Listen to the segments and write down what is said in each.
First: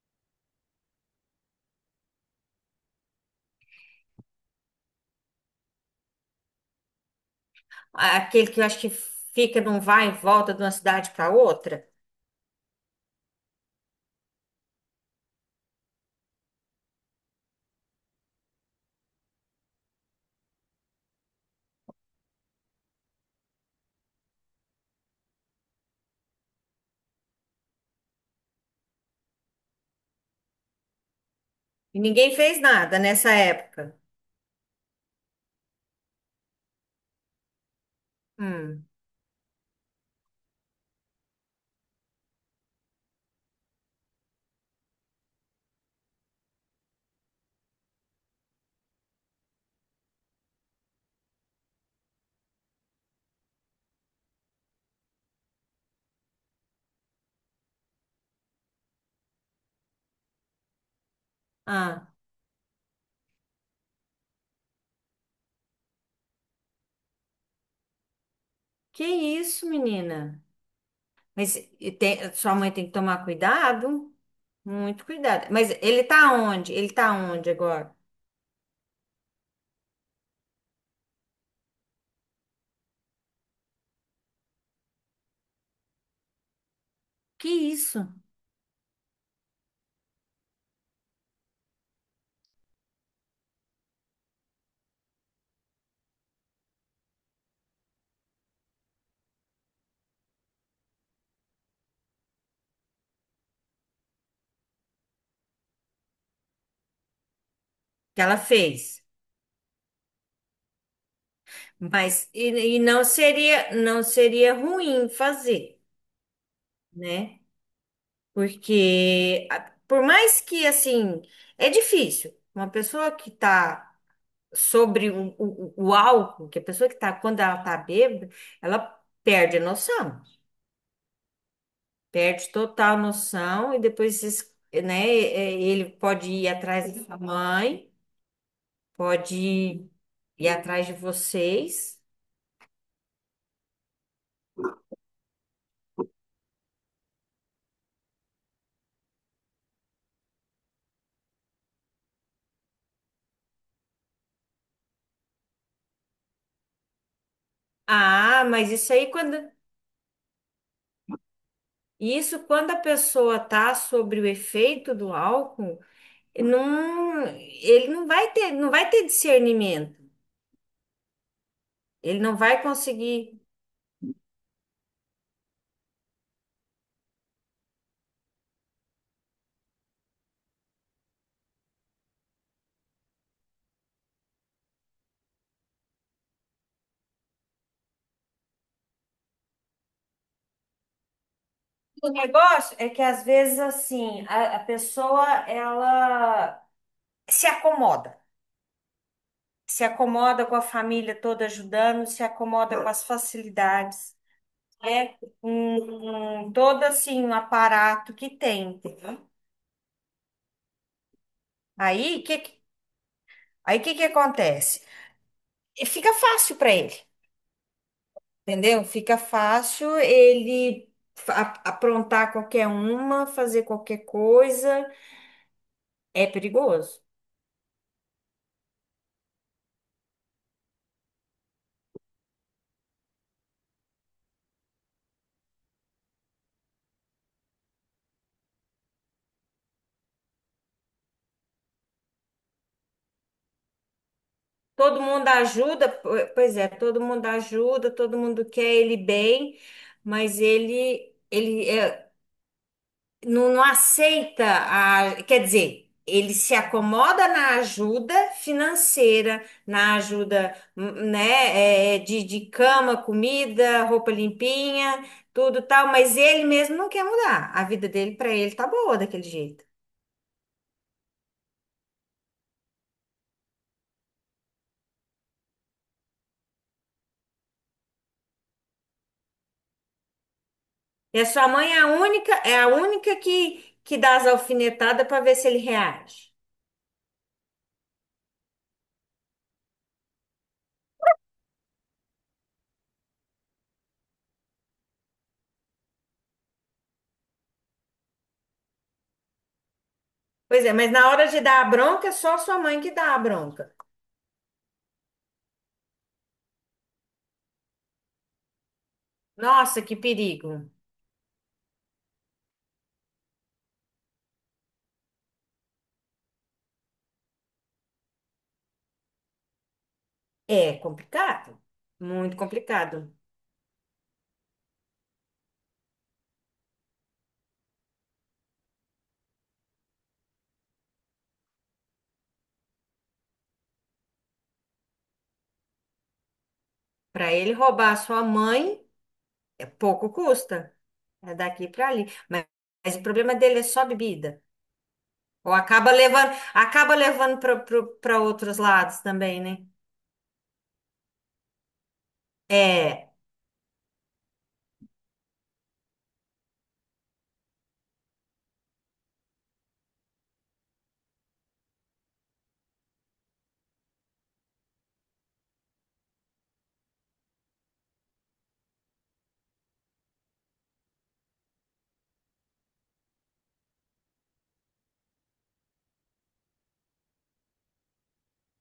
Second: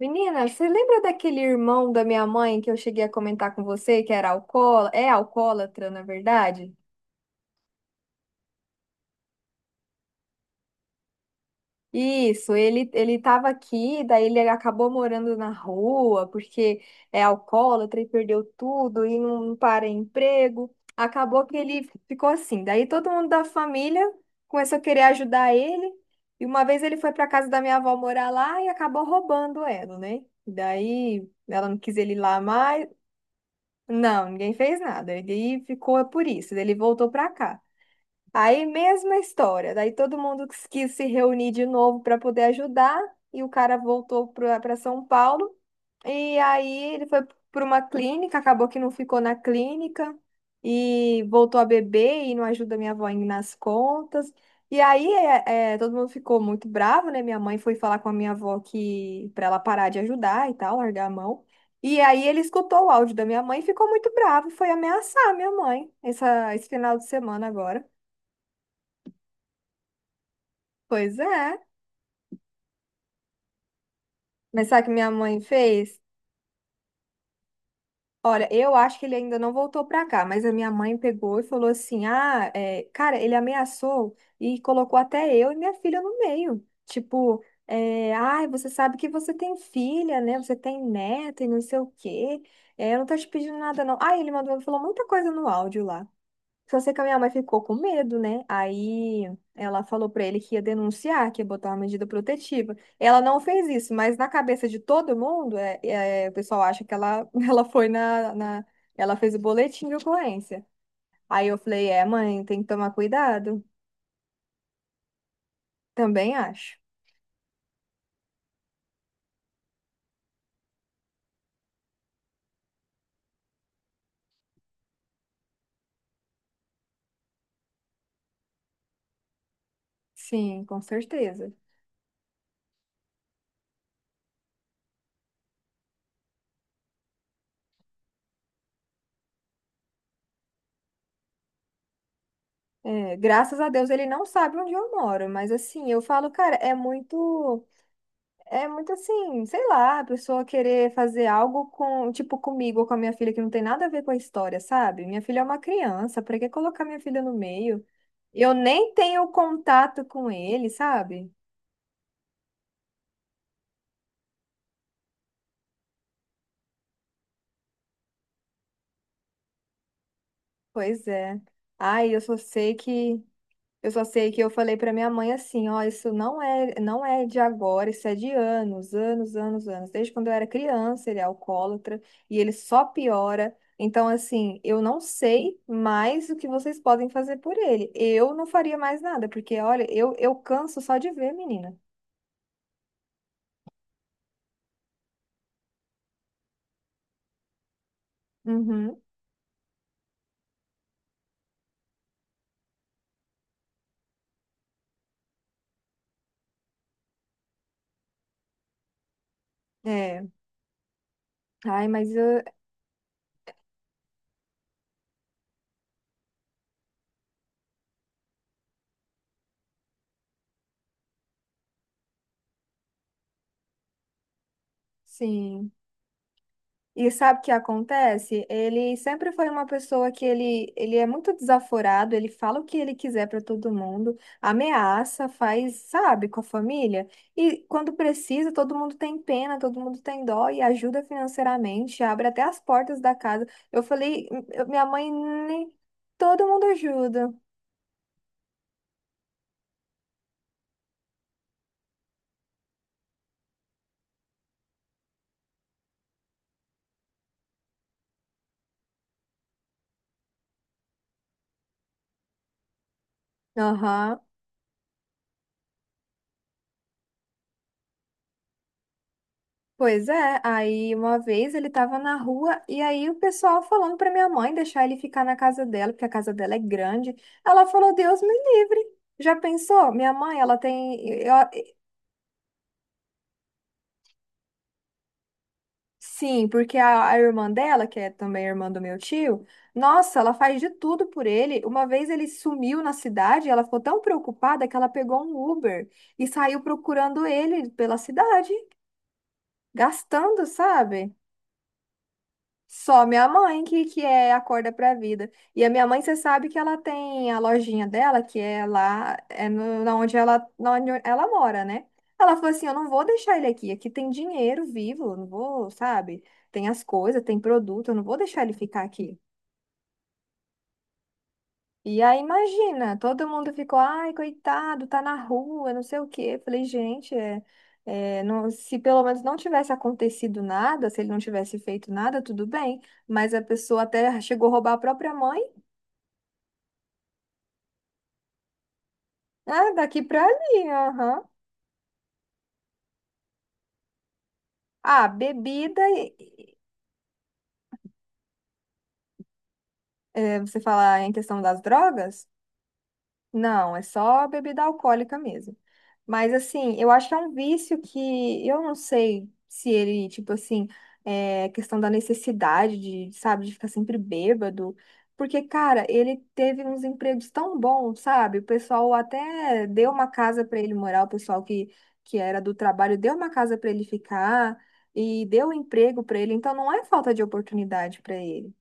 Menina, você lembra daquele irmão da minha mãe que eu cheguei a comentar com você, que era alcoólatra, é alcoólatra, na verdade? Aquele que eu acho que fica num vai e volta de uma cidade para outra. Isso, ele estava aqui, daí ele acabou morando na rua porque é alcoólatra e perdeu tudo e não, não para em emprego. Acabou que ele ficou assim. Daí todo mundo da família começou a querer ajudar ele. E uma vez ele foi para casa da minha avó morar lá e acabou roubando ela, né? Daí ela não quis E ele ninguém lá fez mais. nada nessa época. Não, ninguém fez nada. Ele ficou por isso, ele voltou pra cá. Aí, Hum. mesma história. Daí todo mundo quis se reunir de novo para poder ajudar e o cara voltou para São Paulo. E aí ele foi para uma clínica, acabou que não ficou na clínica e voltou a beber e não ajuda minha avó em- nas contas. E aí todo mundo ficou muito bravo, né? Minha mãe foi falar com a minha avó que para ela parar de ajudar e tal, largar a mão. E Ah, aí ele escutou o áudio da minha mãe e ficou muito bravo e foi ameaçar a minha mãe essa, esse final de semana agora. que isso, menina? Pois Mas é. Sua mãe tem que tomar cuidado, Mas sabe o que muito minha mãe cuidado. Mas fez? ele tá onde? Ele tá onde agora? Olha, eu acho que ele ainda não voltou pra cá, mas a minha mãe pegou e falou assim: ah, é, cara, ele ameaçou e colocou até eu e minha filha no meio. Tipo, Que isso, é, ai, você sabe que você tem filha, né? Você tem neta e não sei o quê. É, eu não tô te pedindo nada, não. Ah, ele mandou, falou muita coisa no áudio lá. Só sei que a minha mãe ficou com medo, né? Aí ela falou pra ele que ia denunciar, que ia botar uma medida protetiva. Ela não fez isso, mas na cabeça de todo mundo, o pessoal acha que ela, ela foi que na, ela na. fez? Ela fez o boletim de ocorrência. Aí eu falei, é, Mas mãe, tem que e, e tomar não cuidado. seria não seria ruim fazer, Também acho. né? Por mais que assim, é difícil. Uma pessoa que tá sobre o álcool, que a pessoa que tá, quando ela tá bêbada, ela perde a noção, Sim, com certeza. perde total noção, e depois, né, é, ele pode ir atrás da sua mãe, pode ir atrás de vocês. É, graças a Deus ele não sabe onde eu moro, mas assim, eu falo, cara, é muito. É muito assim, sei lá, a pessoa querer fazer algo com, tipo, comigo ou com a minha filha que não tem nada a ver com a história, sabe? Minha filha é uma criança, pra que colocar minha filha no meio? Ah, Eu mas isso nem aí tenho quando contato com ele, sabe? isso quando a pessoa tá sobre o efeito do álcool, não, ele não vai ter discernimento. Pois é. Ai, eu Ele só não vai sei que conseguir. Eu só sei que eu falei pra minha mãe assim, ó, não é de agora, isso é de anos, anos, anos, anos. Desde quando eu era criança, ele é alcoólatra e ele só piora. Então, assim, eu não sei mais o que vocês podem fazer por ele. Eu não faria mais nada, porque, olha, eu canso só de ver, menina. O negócio é que às vezes assim, a pessoa ela se acomoda, Uhum, se acomoda com a família toda ajudando, se acomoda com as facilidades, né? Com todo assim um aparato que tem. é. Ai, Aí mas que eu, que- Aí que acontece? E fica fácil para ele, entendeu? Fica fácil ele aprontar qualquer uma, fazer qualquer coisa, sim. é perigoso. E sabe o que acontece? Ele sempre foi uma pessoa que ele é muito desaforado, ele fala o que ele quiser para todo mundo, ameaça, faz, sabe, com a família. E quando precisa, todo mundo tem pena, todo mundo tem dó e ajuda financeiramente, abre até as portas da casa. Eu falei, eu- minha Todo mãe, mundo nem- ajuda, todo pois mundo é, todo mundo ajuda. ajuda, todo mundo quer ele bem, mas ele é, não, não aceita a, quer dizer, ele se acomoda na ajuda financeira, na ajuda, né, é, de cama, comida, roupa Aham. limpinha, tudo tal, mas ele mesmo não quer mudar. A vida dele para ele tá boa daquele jeito. Pois é, aí uma vez ele tava na rua e aí o pessoal falando pra minha mãe deixar ele ficar na casa dela, porque a casa dela é grande. Ela falou: Deus me livre. Já pensou? Minha mãe, ela tem. E a Eu- sua mãe é a única que dá as alfinetadas para ver se ele reage. sim, porque a irmã dela, que é também irmã do meu tio, nossa, ela faz de tudo por ele. Uma vez ele sumiu na cidade, ela ficou tão preocupada que ela pegou um Uber e saiu procurando ele pela cidade, gastando, Pois é, mas na sabe? hora de dar a bronca, é só a sua mãe que Só dá a minha mãe bronca. que é acorda pra vida. E a minha mãe, você sabe que ela tem a lojinha dela, que é lá, é no, Nossa, que perigo. na onde ela mora, né? Ela falou assim: eu não vou deixar ele aqui, aqui tem dinheiro vivo, eu não vou, sabe? Tem as coisas, tem produto, eu não vou deixar ele ficar aqui. É complicado, E aí, muito imagina, complicado. todo mundo ficou, ai, coitado, tá na rua, não sei o quê. Falei, gente, se pelo menos não tivesse acontecido nada, se ele não tivesse feito nada, tudo bem. Mas a pessoa até chegou a roubar a própria mãe, Para ele roubar a sua mãe, é né? Daqui pouco pra ali, custa. aham. É daqui para ali. Mas o problema dele é só bebida. Ah, Ou bebida, e- acaba levando para outros lados também, né? é, você falar em questão das drogas? É, Não, é só bebida alcoólica mesmo. Mas assim, eu acho que é um vício que eu não sei se ele, tipo assim, é questão da necessidade de, sabe, de ficar sempre bêbado. Porque, cara, ele teve uns empregos tão bons, sabe? O pessoal até deu uma casa pra ele morar, o pessoal que era do trabalho deu uma casa pra ele ficar e deu um emprego pra ele. Então, não é falta de oportunidade pra ele.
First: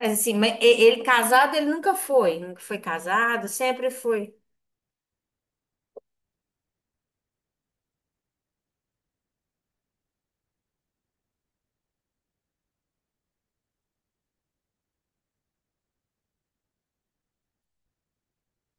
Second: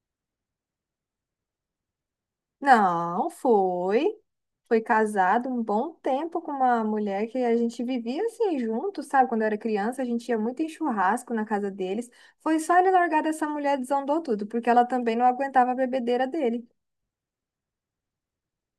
mas assim, ele casado, ele nunca foi, nunca foi Não, casado, sempre foi. foi. Foi casado um bom tempo com uma mulher que a gente vivia assim junto, sabe? Quando eu era criança, a gente ia muito em churrasco na casa deles. Foi só ele largar dessa mulher, desandou tudo, porque ela também não aguentava a bebedeira dele.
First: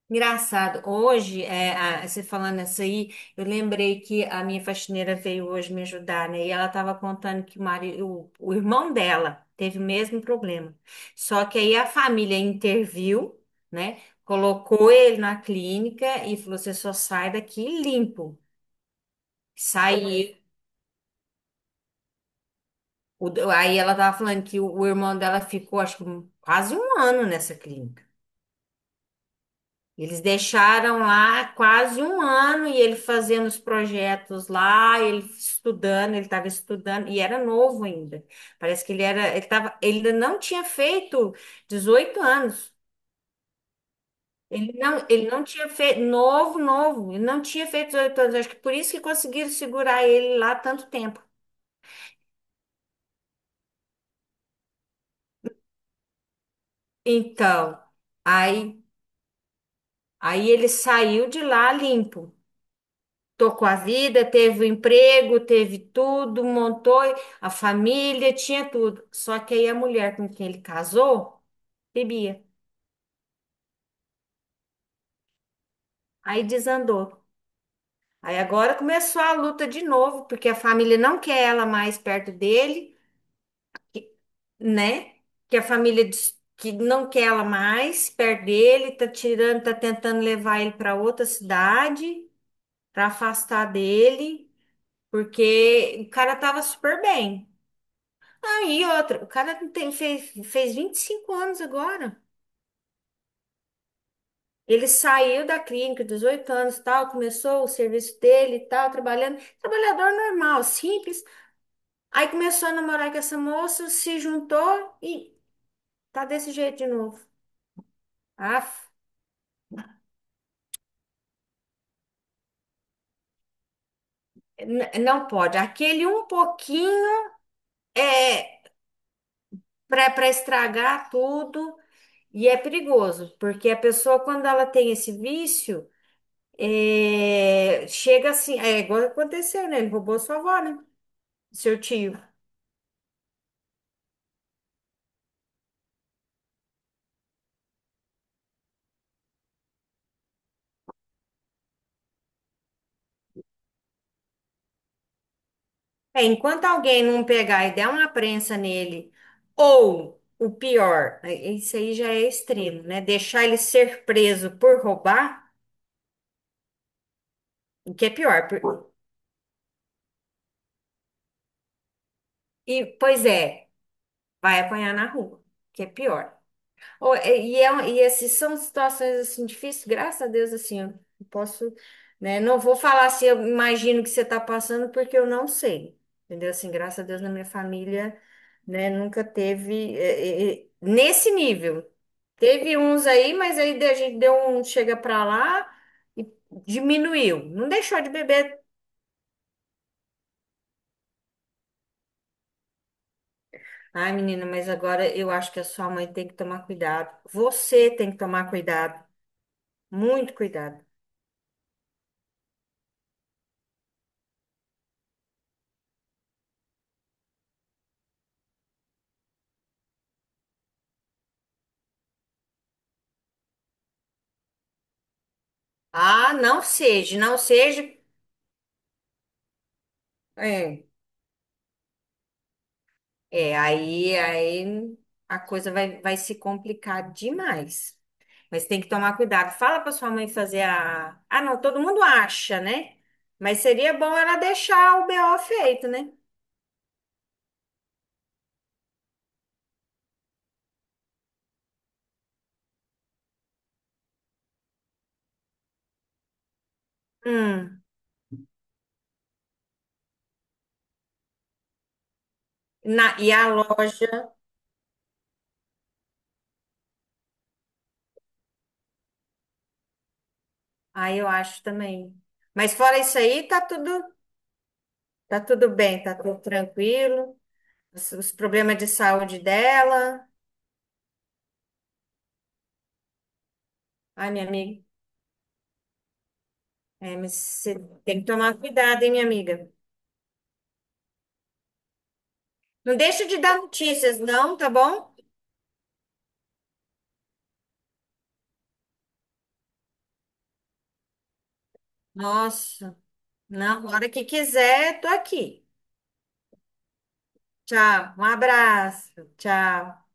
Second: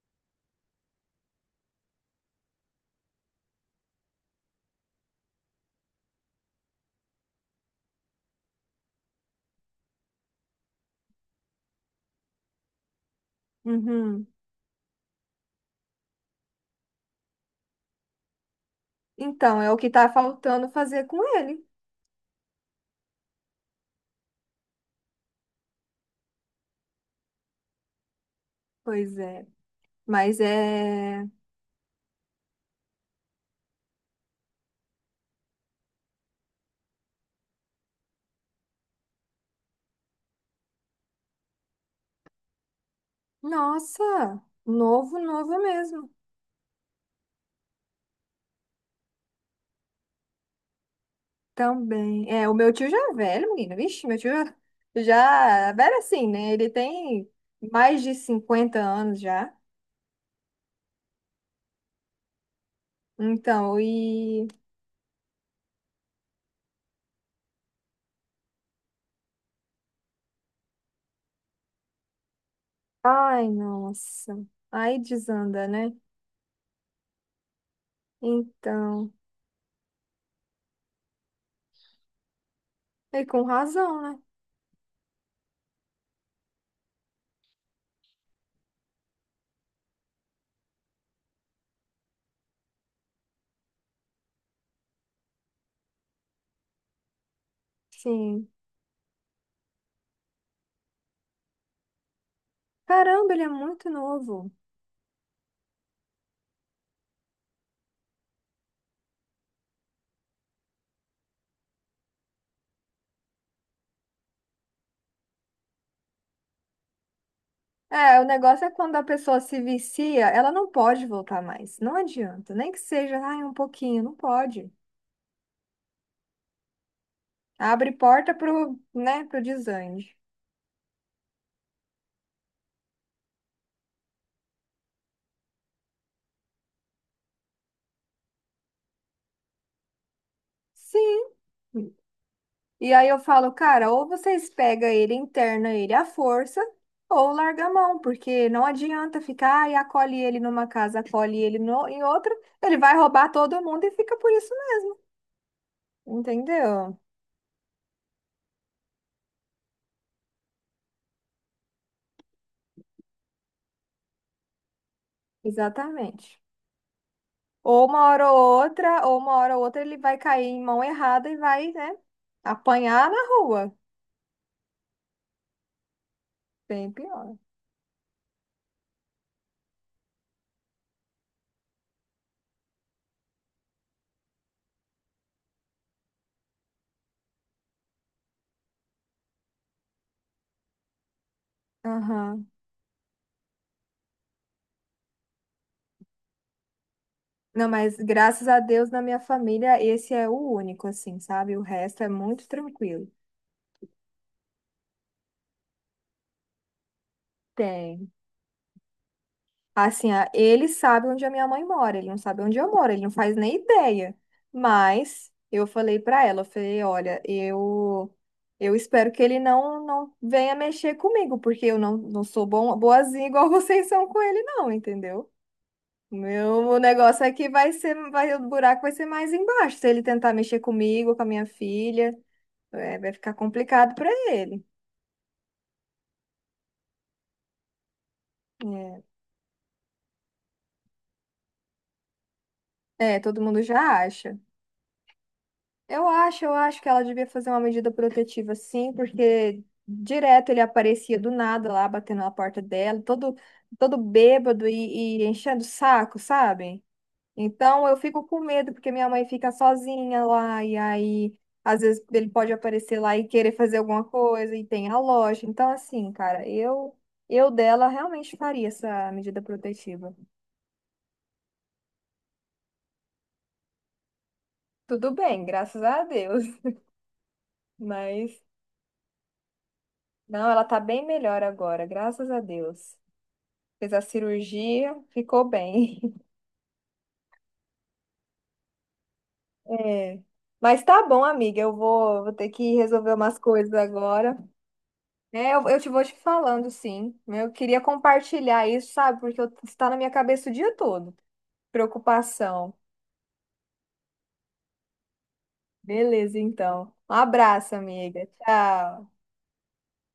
Engraçado, hoje, é, você falando isso aí, eu lembrei que a minha faxineira veio hoje me ajudar, né? E ela estava contando que o irmão dela teve o mesmo problema. Só que aí a família interviu, né? Uhum. Colocou ele na clínica e falou: você só sai daqui limpo. Então, é o que tá Saiu. faltando fazer com ele. Aí ela estava falando que o irmão dela ficou, acho que quase um ano nessa clínica. Pois é. Eles Mas deixaram é. lá quase um ano e ele fazendo os projetos lá, ele estudando, ele estava estudando e era novo ainda. Parece que ele era, ele tava, ele ainda não tinha feito 18 anos. Nossa, Ele não, novo, ele não novo tinha feito mesmo. novo, novo, ele não tinha feito 18 anos. Acho que por isso que conseguiram segurar ele lá tanto tempo. Também. É, o meu tio já é velho, menina. Vixe, meu tio já é velho assim, né? Ele tem Então, mais de 50 aí, anos já. aí ele saiu de lá limpo. Tocou a Então, vida, e. teve o emprego, teve tudo, montou a família, tinha tudo. Só que aí a mulher com quem ele casou bebia. Ai, nossa. Aí desanda, né? Aí desandou. Aí agora Então. começou a luta de novo, porque a família não quer ela mais perto dele, E com razão, né? né? Que a família diz que não quer ela mais perto dele, tá tirando, tá tentando levar ele para outra cidade, para afastar dele, porque o cara tava super bem. Sim. E outra, o cara tem, fez, fez 25 anos agora. Caramba, ele é muito novo. Ele saiu da clínica, 18 anos, tal, começou o serviço dele, e tal, trabalhando, trabalhador normal, simples. Aí começou a namorar com essa moça, se juntou e tá desse jeito de novo. É, o negócio é Ah, quando a pessoa se vicia, ela não pode voltar mais. Não adianta. Nem que seja, ai, um pouquinho. Não pode. não pode. Aquele um pouquinho Abre porta é pro, né, pro para desande. para estragar tudo e é perigoso, porque a pessoa, quando ela tem esse vício, é, chega assim, é igual aconteceu, né? Ele roubou sua avó, né? Sim. Seu tio. E aí eu falo, cara, ou vocês pegam ele, interna ele à força, ou larga a mão, porque não adianta ficar ah, e acolhe ele numa casa, acolhe ele no, em outra, ele vai roubar todo mundo e fica por isso mesmo, É, enquanto entendeu? alguém não pegar e der uma prensa nele, ou o pior, é, isso aí já é extremo, né? Deixar ele ser preso por roubar, Exatamente. O que é pior. Ou uma hora ou outra ele vai cair em mão errada e vai, né, E, apanhar na pois é, rua. vai apanhar na rua, o que é pior. Bem pior. E esses são situações assim difíceis, graças a Deus, assim, eu posso, né? Não vou falar se eu imagino que você está passando, porque eu não sei, entendeu? Assim, graças a Deus, na minha família, né, nunca teve nesse nível. Aham. Teve uns aí, mas aí a gente deu um chega pra lá e diminuiu. Não, Não mas deixou de graças a beber. Deus na minha família esse é o único, assim, sabe? O resto é muito tranquilo. Ai, menina, mas agora eu acho que a sua mãe tem que tomar cuidado. Você Tem. tem que tomar cuidado, Assim, a- muito ele cuidado. sabe onde a minha mãe mora, ele não sabe onde eu moro, ele não faz nem ideia. Mas eu falei pra ela, eu falei, olha, eu espero que ele não venha mexer comigo, porque eu não, não sou bom, boazinha igual vocês são com ele não, entendeu? O Ah, não meu seja, negócio é não que vai seja. ser, vai, o buraco vai ser mais embaixo, se ele tentar mexer É, comigo, com a minha filha, é, vai ficar complicado pra aí, ele. aí a coisa vai, vai se complicar demais. Mas tem que tomar cuidado. Fala para sua mãe fazer a. Ah, não, todo mundo acha, né? Todo Mas mundo seria já bom ela acha. deixar o BO feito, né? Eu acho que ela devia fazer uma medida protetiva, sim, porque direto ele aparecia do nada lá, batendo na porta dela, todo bêbado e enchendo o saco, sabe? Hum. Então eu fico com medo, porque minha mãe fica sozinha lá, e aí às vezes ele pode aparecer Na, lá e e a querer fazer alguma loja, coisa, e tem a loja. Então, assim, cara, eu dela realmente faria essa medida protetiva. aí eu acho também. Mas fora isso aí, Tudo tá bem, tudo graças a bem, tá tudo Deus, tranquilo. Os mas. problemas de saúde dela. Não, ela tá bem melhor agora, graças a Deus. Fez a Ai, minha amiga. cirurgia, ficou bem. É, mas você tem que tomar cuidado, hein, minha amiga? É. Mas tá bom, amiga, eu vou, vou ter que Não resolver deixa umas de dar coisas notícias, agora. não, tá bom? Eu te vou te falando, sim. Eu queria compartilhar isso, sabe? Porque eu- está na minha cabeça o dia todo. Preocupação. Nossa, na hora que quiser, tô aqui. Beleza, então. Um abraço, Tchau, um amiga. Tchau. abraço, tchau.